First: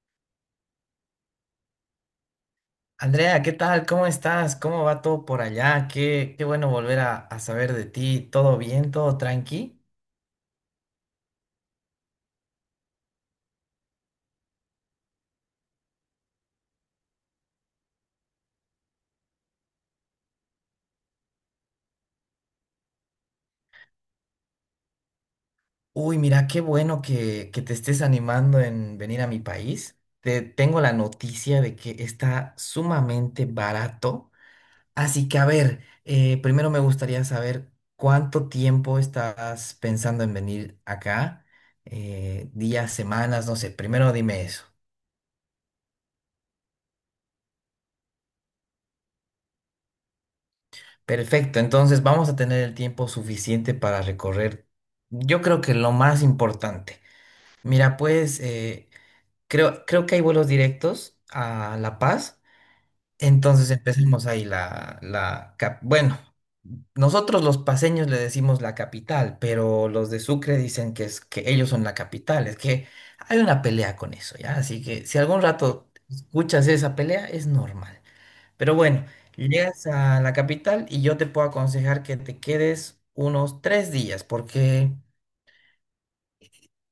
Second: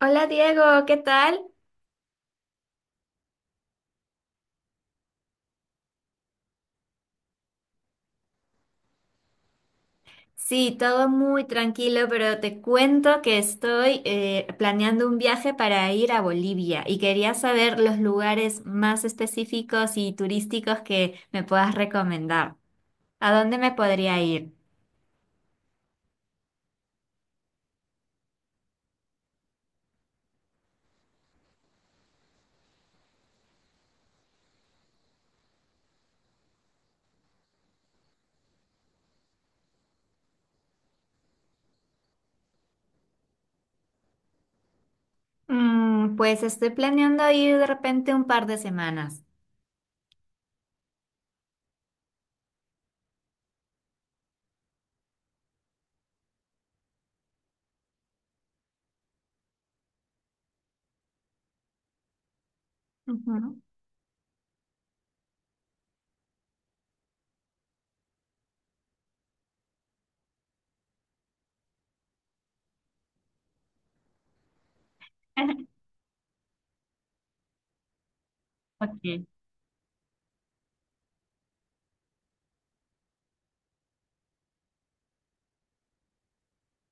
Hola Diego, ¿qué tal? Andrea, ¿qué tal? ¿Cómo estás? ¿Cómo va todo por allá? Qué bueno volver a saber de ti. ¿Todo bien? ¿Todo tranqui? Sí, todo muy tranquilo, pero te cuento que estoy planeando un viaje para ir a Bolivia y quería saber los lugares más específicos y turísticos que me puedas recomendar. ¿A dónde me podría ir? Uy, mira, qué bueno que te estés animando en venir a mi país. Te tengo la noticia de que está sumamente barato. Así que, a ver, primero me gustaría saber cuánto tiempo estás pensando en venir acá. Días, semanas, no sé. Primero dime eso. Pues estoy planeando ir de repente un par de semanas. Perfecto, entonces vamos a tener el tiempo suficiente para recorrer, yo creo que lo más importante. Mira, pues creo que hay vuelos directos a La Paz, Ujú. entonces empecemos ahí la bueno, nosotros los paseños le decimos la capital, pero los de Sucre dicen que es que ellos son la capital, es que hay una pelea con eso, ¿ya? Así que si algún rato escuchas esa pelea, es normal. Pero bueno, Ok. llegas a la capital y yo te puedo aconsejar que te quedes unos 3 días, porque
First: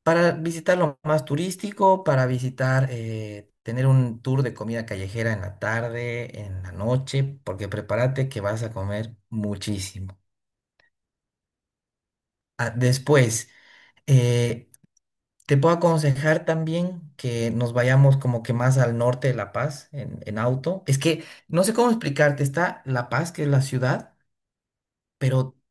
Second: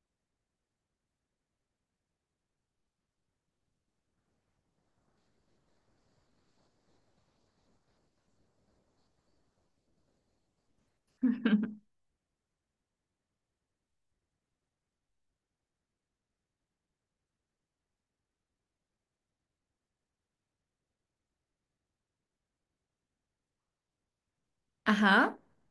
para visitar lo más turístico, para visitar, tener un tour de comida callejera en la tarde, en la noche, porque prepárate que vas a comer muchísimo. Ah, después, eh, te puedo aconsejar también que nos vayamos como que más al norte de La Paz en auto. Es que no sé cómo explicarte, está La Paz, que es la ciudad, Ajá. pero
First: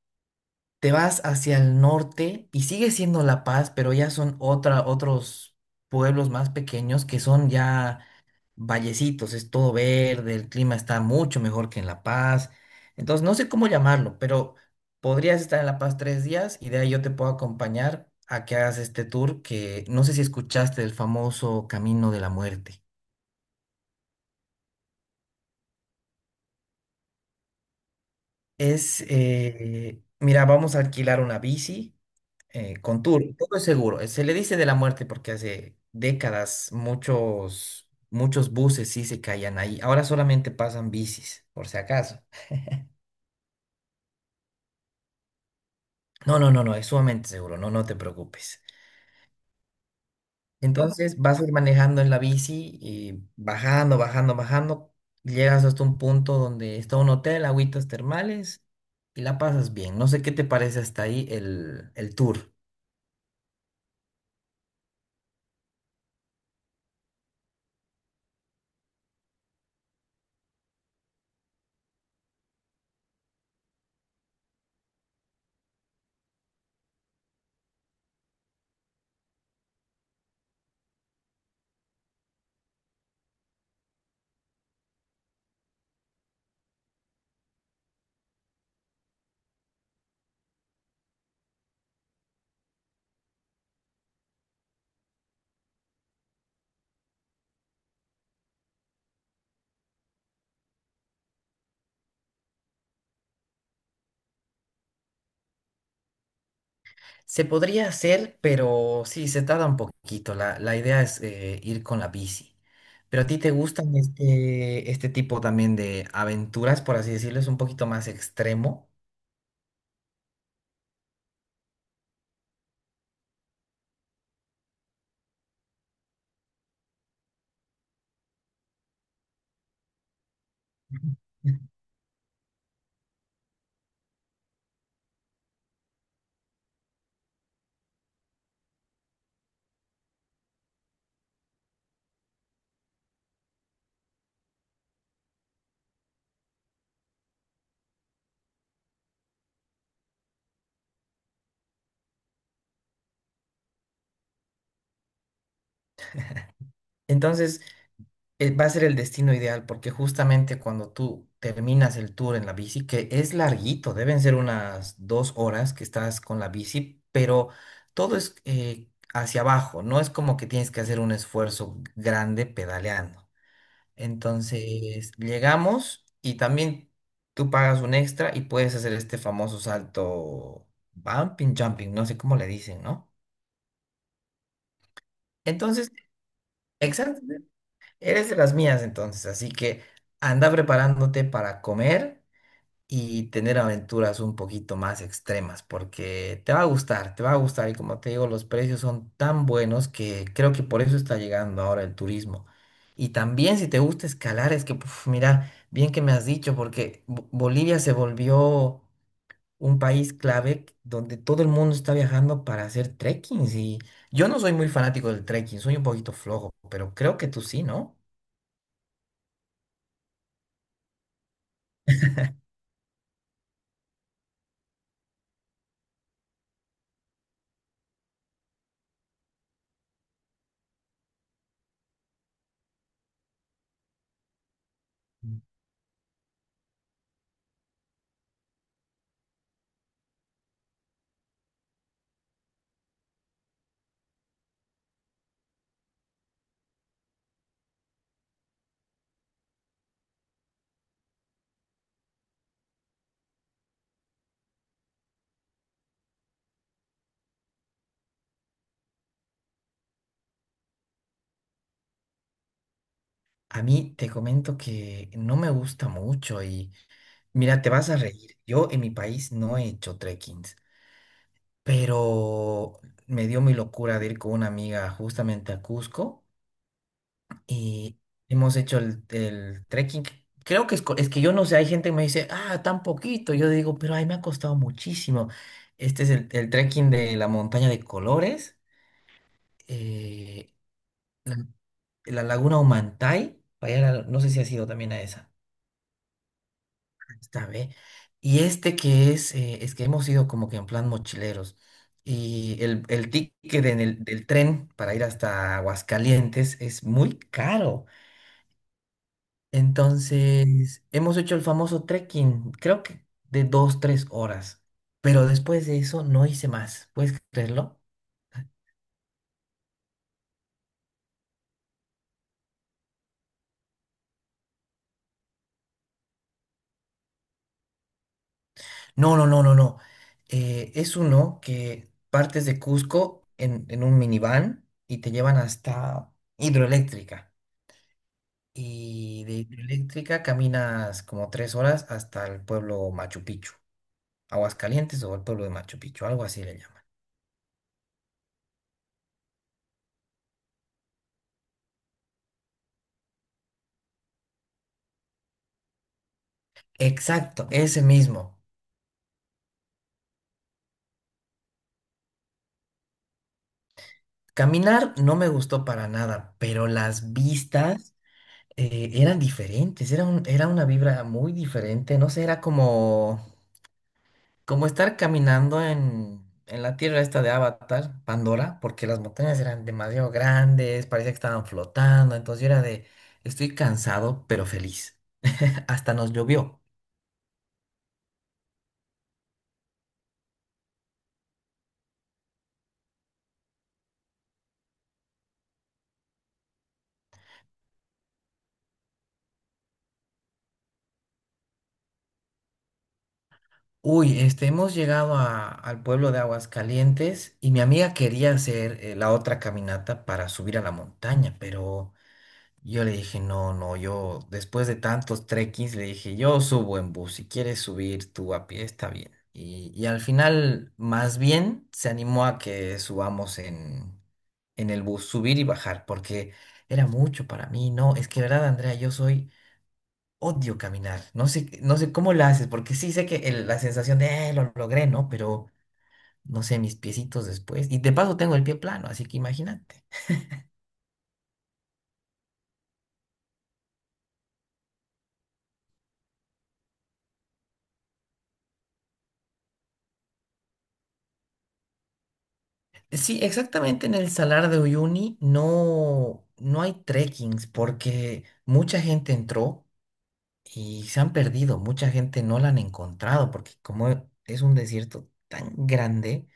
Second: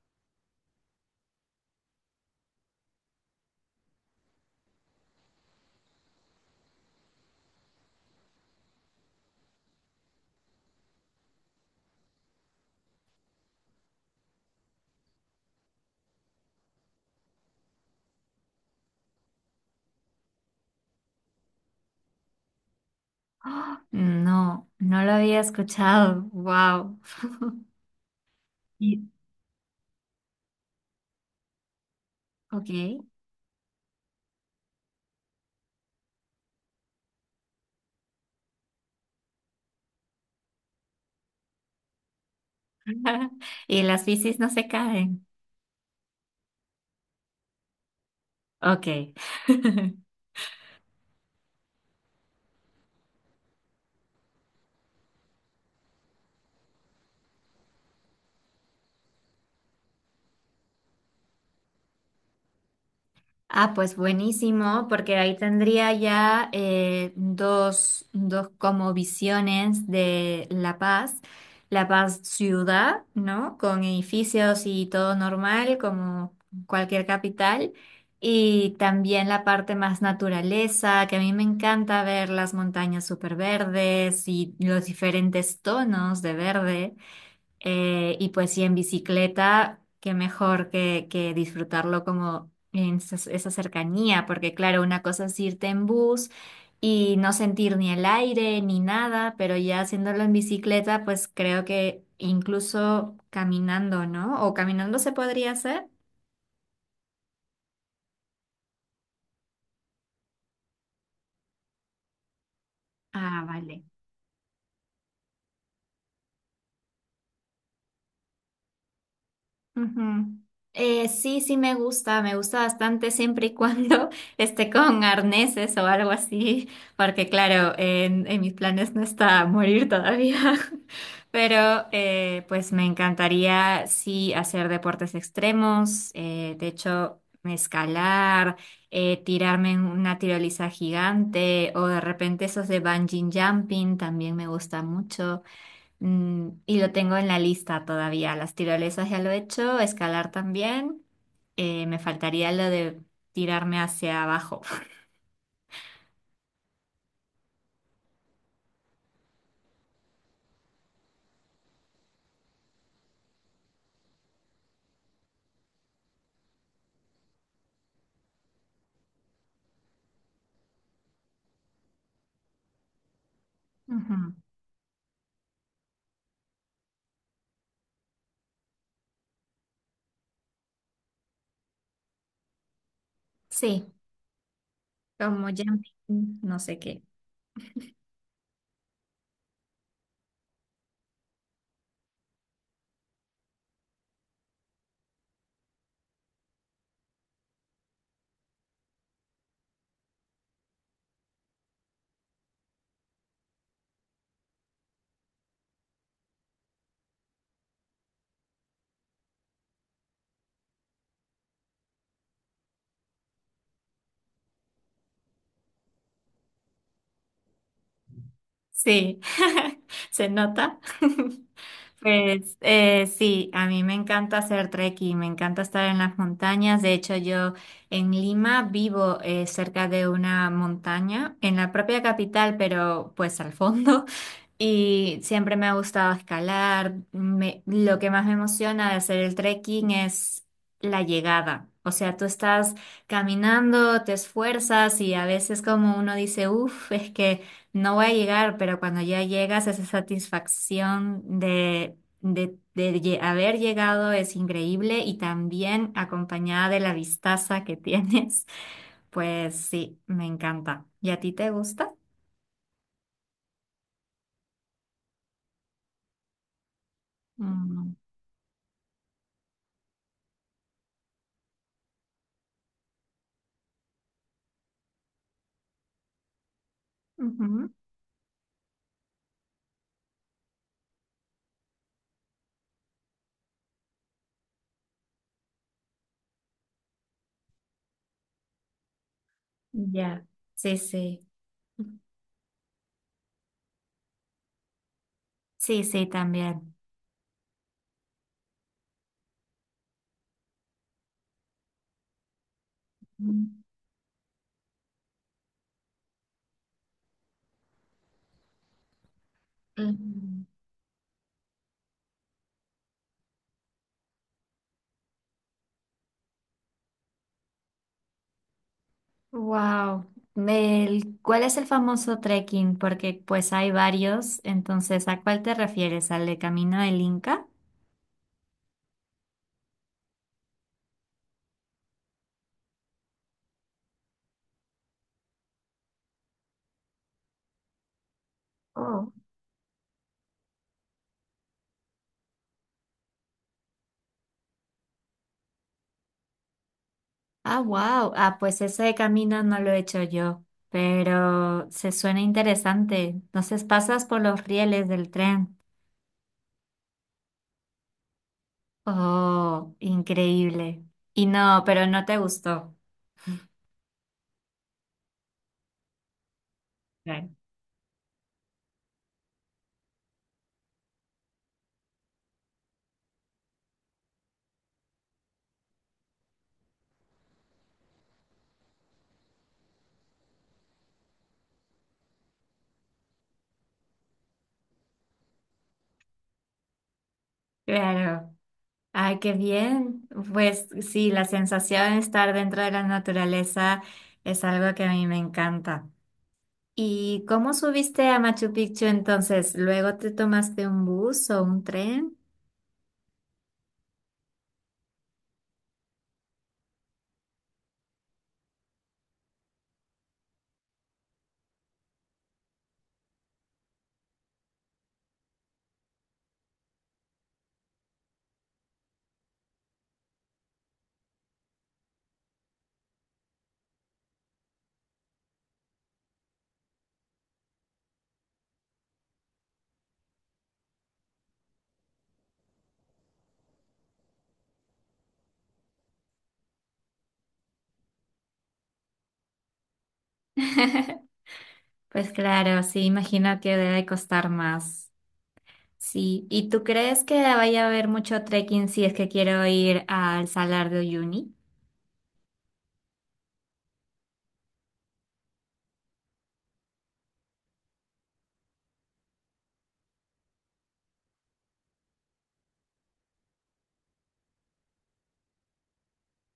te vas hacia el norte y sigue siendo La Paz, pero ya son otros pueblos más pequeños que son ya vallecitos, es todo verde, el clima está mucho mejor que en La Paz. Entonces, no sé cómo llamarlo, pero podrías estar en La Paz 3 días y de ahí yo te puedo acompañar a que hagas este tour que no sé si escuchaste del famoso Camino de la Muerte. ¡Ah! No, no lo había escuchado. Wow. Es, Y, mira, vamos a alquilar una bici ok. Con tour, todo es seguro. Se le dice de la muerte porque hace décadas muchos, muchos buses sí se caían ahí. Ahora solamente pasan bicis, por si acaso. Y las bicis no se caen. No, no, no, no, es sumamente seguro, no, no te preocupes. Ok. Entonces vas a ir manejando en la bici y bajando, bajando, bajando. Llegas hasta un punto donde está un hotel, agüitas termales y la pasas bien. No sé qué te parece hasta ahí el tour. Ah, pues buenísimo, porque ahí tendría ya dos, dos como visiones de La Paz. La Paz ciudad, ¿no? Con edificios y todo normal, como cualquier capital. Y también la parte más naturaleza, que a mí me encanta ver las montañas súper verdes y los diferentes tonos de verde. Y pues sí, en bicicleta, qué mejor que disfrutarlo como en esa, esa cercanía, porque claro, una cosa es irte en bus y no sentir ni el aire ni nada, pero ya haciéndolo en bicicleta, pues creo que incluso caminando, ¿no? ¿O caminando se podría hacer? Se podría hacer, pero sí, se tarda un poquito. La idea es ir con la bici. Pero a ti Ah, te vale. gustan este tipo también de aventuras, por así decirlo, es un poquito más extremo. Ujú. Sí, sí me gusta bastante siempre y cuando esté con arneses o algo así, porque claro, en mis planes no está morir todavía, Ujú. pero pues me encantaría sí hacer deportes extremos, de hecho escalar, tirarme en una tiroliza gigante o de repente esos de bungee jumping también me gusta mucho. Y lo tengo en la lista todavía. Las tirolesas ya lo he hecho, escalar también. Me faltaría lo de tirarme hacia abajo. Entonces, va a ser el destino ideal porque justamente cuando tú terminas el tour en la bici, que es larguito, deben ser unas 2 horas que estás con la bici, pero todo es hacia abajo, no es como que tienes que hacer un esfuerzo grande pedaleando. Ujú. Entonces llegamos y también tú pagas un extra y puedes hacer este famoso salto bumping, jumping, no sé cómo le dicen, ¿no? Sí, como Entonces, jumping, no sé qué. exacto, eres de las mías entonces, así que anda preparándote para comer y tener aventuras un poquito más extremas, porque te va a gustar, te va a gustar, y como te digo, los precios son tan buenos que creo que por eso está llegando ahora el turismo. Y también si te gusta escalar, es que, puf, mira, bien que me has dicho, porque Bolivia se volvió un país clave donde todo el mundo está viajando para hacer trekkings, y yo no soy muy fanático del trekking, soy un poquito flojo, pero creo que tú sí, ¿no? Sí, se nota. Pues sí, a mí me encanta hacer trekking, me encanta estar en las montañas. De hecho, yo en Lima vivo cerca de una montaña, en la propia capital, pero pues al fondo. Y siempre me ha gustado escalar. Me- lo que más me emociona de hacer el trekking es la llegada. O sea, tú estás caminando, te esfuerzas y a veces como uno dice, uff, es que... No voy a llegar, pero cuando ya llegas, esa satisfacción de haber llegado es increíble y también acompañada de la vistaza que tienes, pues sí, me encanta. ¿Y a ti te gusta? A mí te comento que no me gusta mucho, y mira, te vas Mm, a reír. Yo en mi país no he hecho trekkings, pero me dio mi locura de ir con una amiga justamente a Cusco, ujú. y hemos hecho el trekking. Creo que es, es que yo no sé, hay gente que me dice, ah, tan poquito. Yo digo, pero ay, me ha costado muchísimo. Este es el trekking de la montaña de colores, Ya. eh, Sí, sí. la, la laguna Humantay. Para allá, no sé si has ido también a esa. Sí, sí, también. Está bien. Y este que es que hemos ido como que en plan mochileros. Y el ticket del tren para ir hasta Aguascalientes es muy caro. Entonces, hemos hecho el famoso trekking, creo que de 2, 3 horas. Pero después de eso no hice más. ¿Puedes creerlo? Wow. ¿Cuál es el famoso trekking? Porque pues hay varios, entonces, ¿a cuál te refieres? ¿Al de Camino del Inca? No, no, no, no, no. Es uno que partes de Cusco en un minivan y te llevan hasta Hidroeléctrica. Y de Hidroeléctrica caminas como 3 horas hasta el pueblo Machu Picchu, Aguascalientes, o el pueblo de Machu Picchu, algo así le llaman. Ah, wow. Ah, pues ese camino no lo he hecho yo, pero se suena interesante. Entonces pasas por los rieles del tren. Exacto, ese mismo. Oh, increíble. Y no, pero no te gustó. Caminar no me gustó para nada, pero las Claro. vistas eran diferentes, era era una vibra muy diferente, no sé, era como estar caminando en la tierra esta de Avatar, Pandora, porque las montañas eran demasiado grandes, parecía que estaban flotando, entonces yo era de, estoy cansado pero feliz. Hasta nos llovió. Claro. Ay, qué bien. Pues sí, la sensación de estar dentro de la naturaleza es algo que a mí me encanta. ¿Y cómo subiste a Machu Picchu entonces? ¿Luego te tomaste un bus o un tren? Uy, este, hemos llegado al pueblo de Aguascalientes, y mi amiga quería hacer la otra caminata para subir a la montaña, pero yo le dije, no, no, yo después de tantos trekkings le dije, yo subo en bus, si quieres subir tú a pie, está bien. Y al final, más bien, se animó a que subamos en el bus, subir y bajar, porque era mucho para mí, ¿no? Es que, verdad, Andrea, yo soy. Odio caminar. No sé cómo la haces, porque sí sé que la sensación de: lo logré, ¿no?". Pero no sé, mis piecitos después. Y de paso tengo el pie plano, así que imagínate. Pues claro, sí, imagino que debe costar más. Sí, ¿y tú crees que vaya a haber mucho trekking si es que quiero ir al Salar de Uyuni? Sí, exactamente en el Salar de Uyuni no, no hay trekkings, porque mucha gente entró y se han perdido, mucha gente no la han encontrado porque como es un desierto tan grande,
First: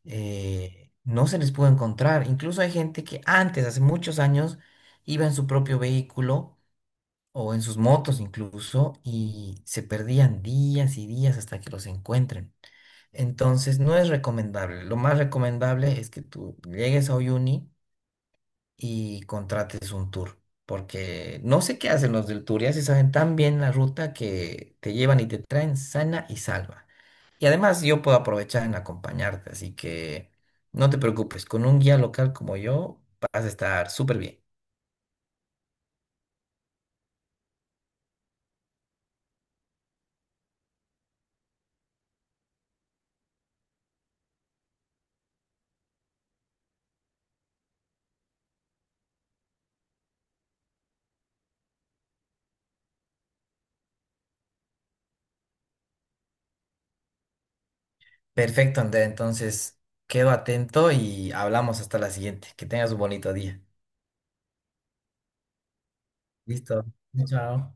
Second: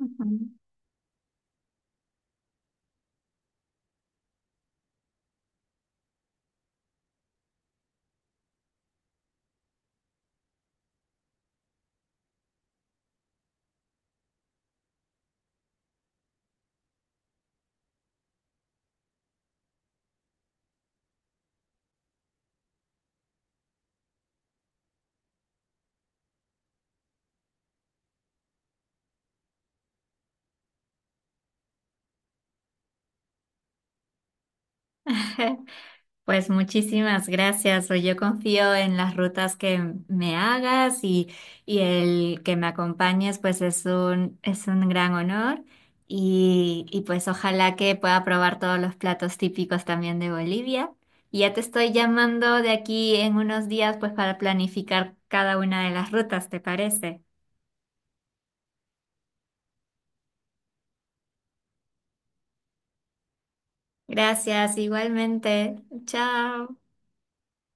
Ujú. No se les pudo encontrar. Incluso hay gente que antes, hace muchos años, iba en su propio vehículo o en sus motos incluso, y se perdían días y días hasta que los encuentren. Entonces, no es recomendable. Lo más recomendable es que tú llegues a Uyuni y contrates un tour, porque no sé qué hacen los del tour, ya se saben tan bien la ruta que te llevan y te traen sana y salva. Y además yo puedo aprovechar en acompañarte, así que no te preocupes, con un guía local como yo vas a estar súper bien. Pues muchísimas gracias. Pues yo confío en las rutas que me hagas y el que me acompañes, pues es un gran honor. Y pues ojalá que pueda probar todos los platos típicos también de Bolivia. Y ya te estoy llamando de aquí en unos días, pues para planificar cada una de las rutas, ¿te parece? Perfecto, Andrea. Entonces, quedo atento y hablamos hasta la siguiente. Que tengas un bonito día. Gracias, igualmente. Chao. Listo. Chao.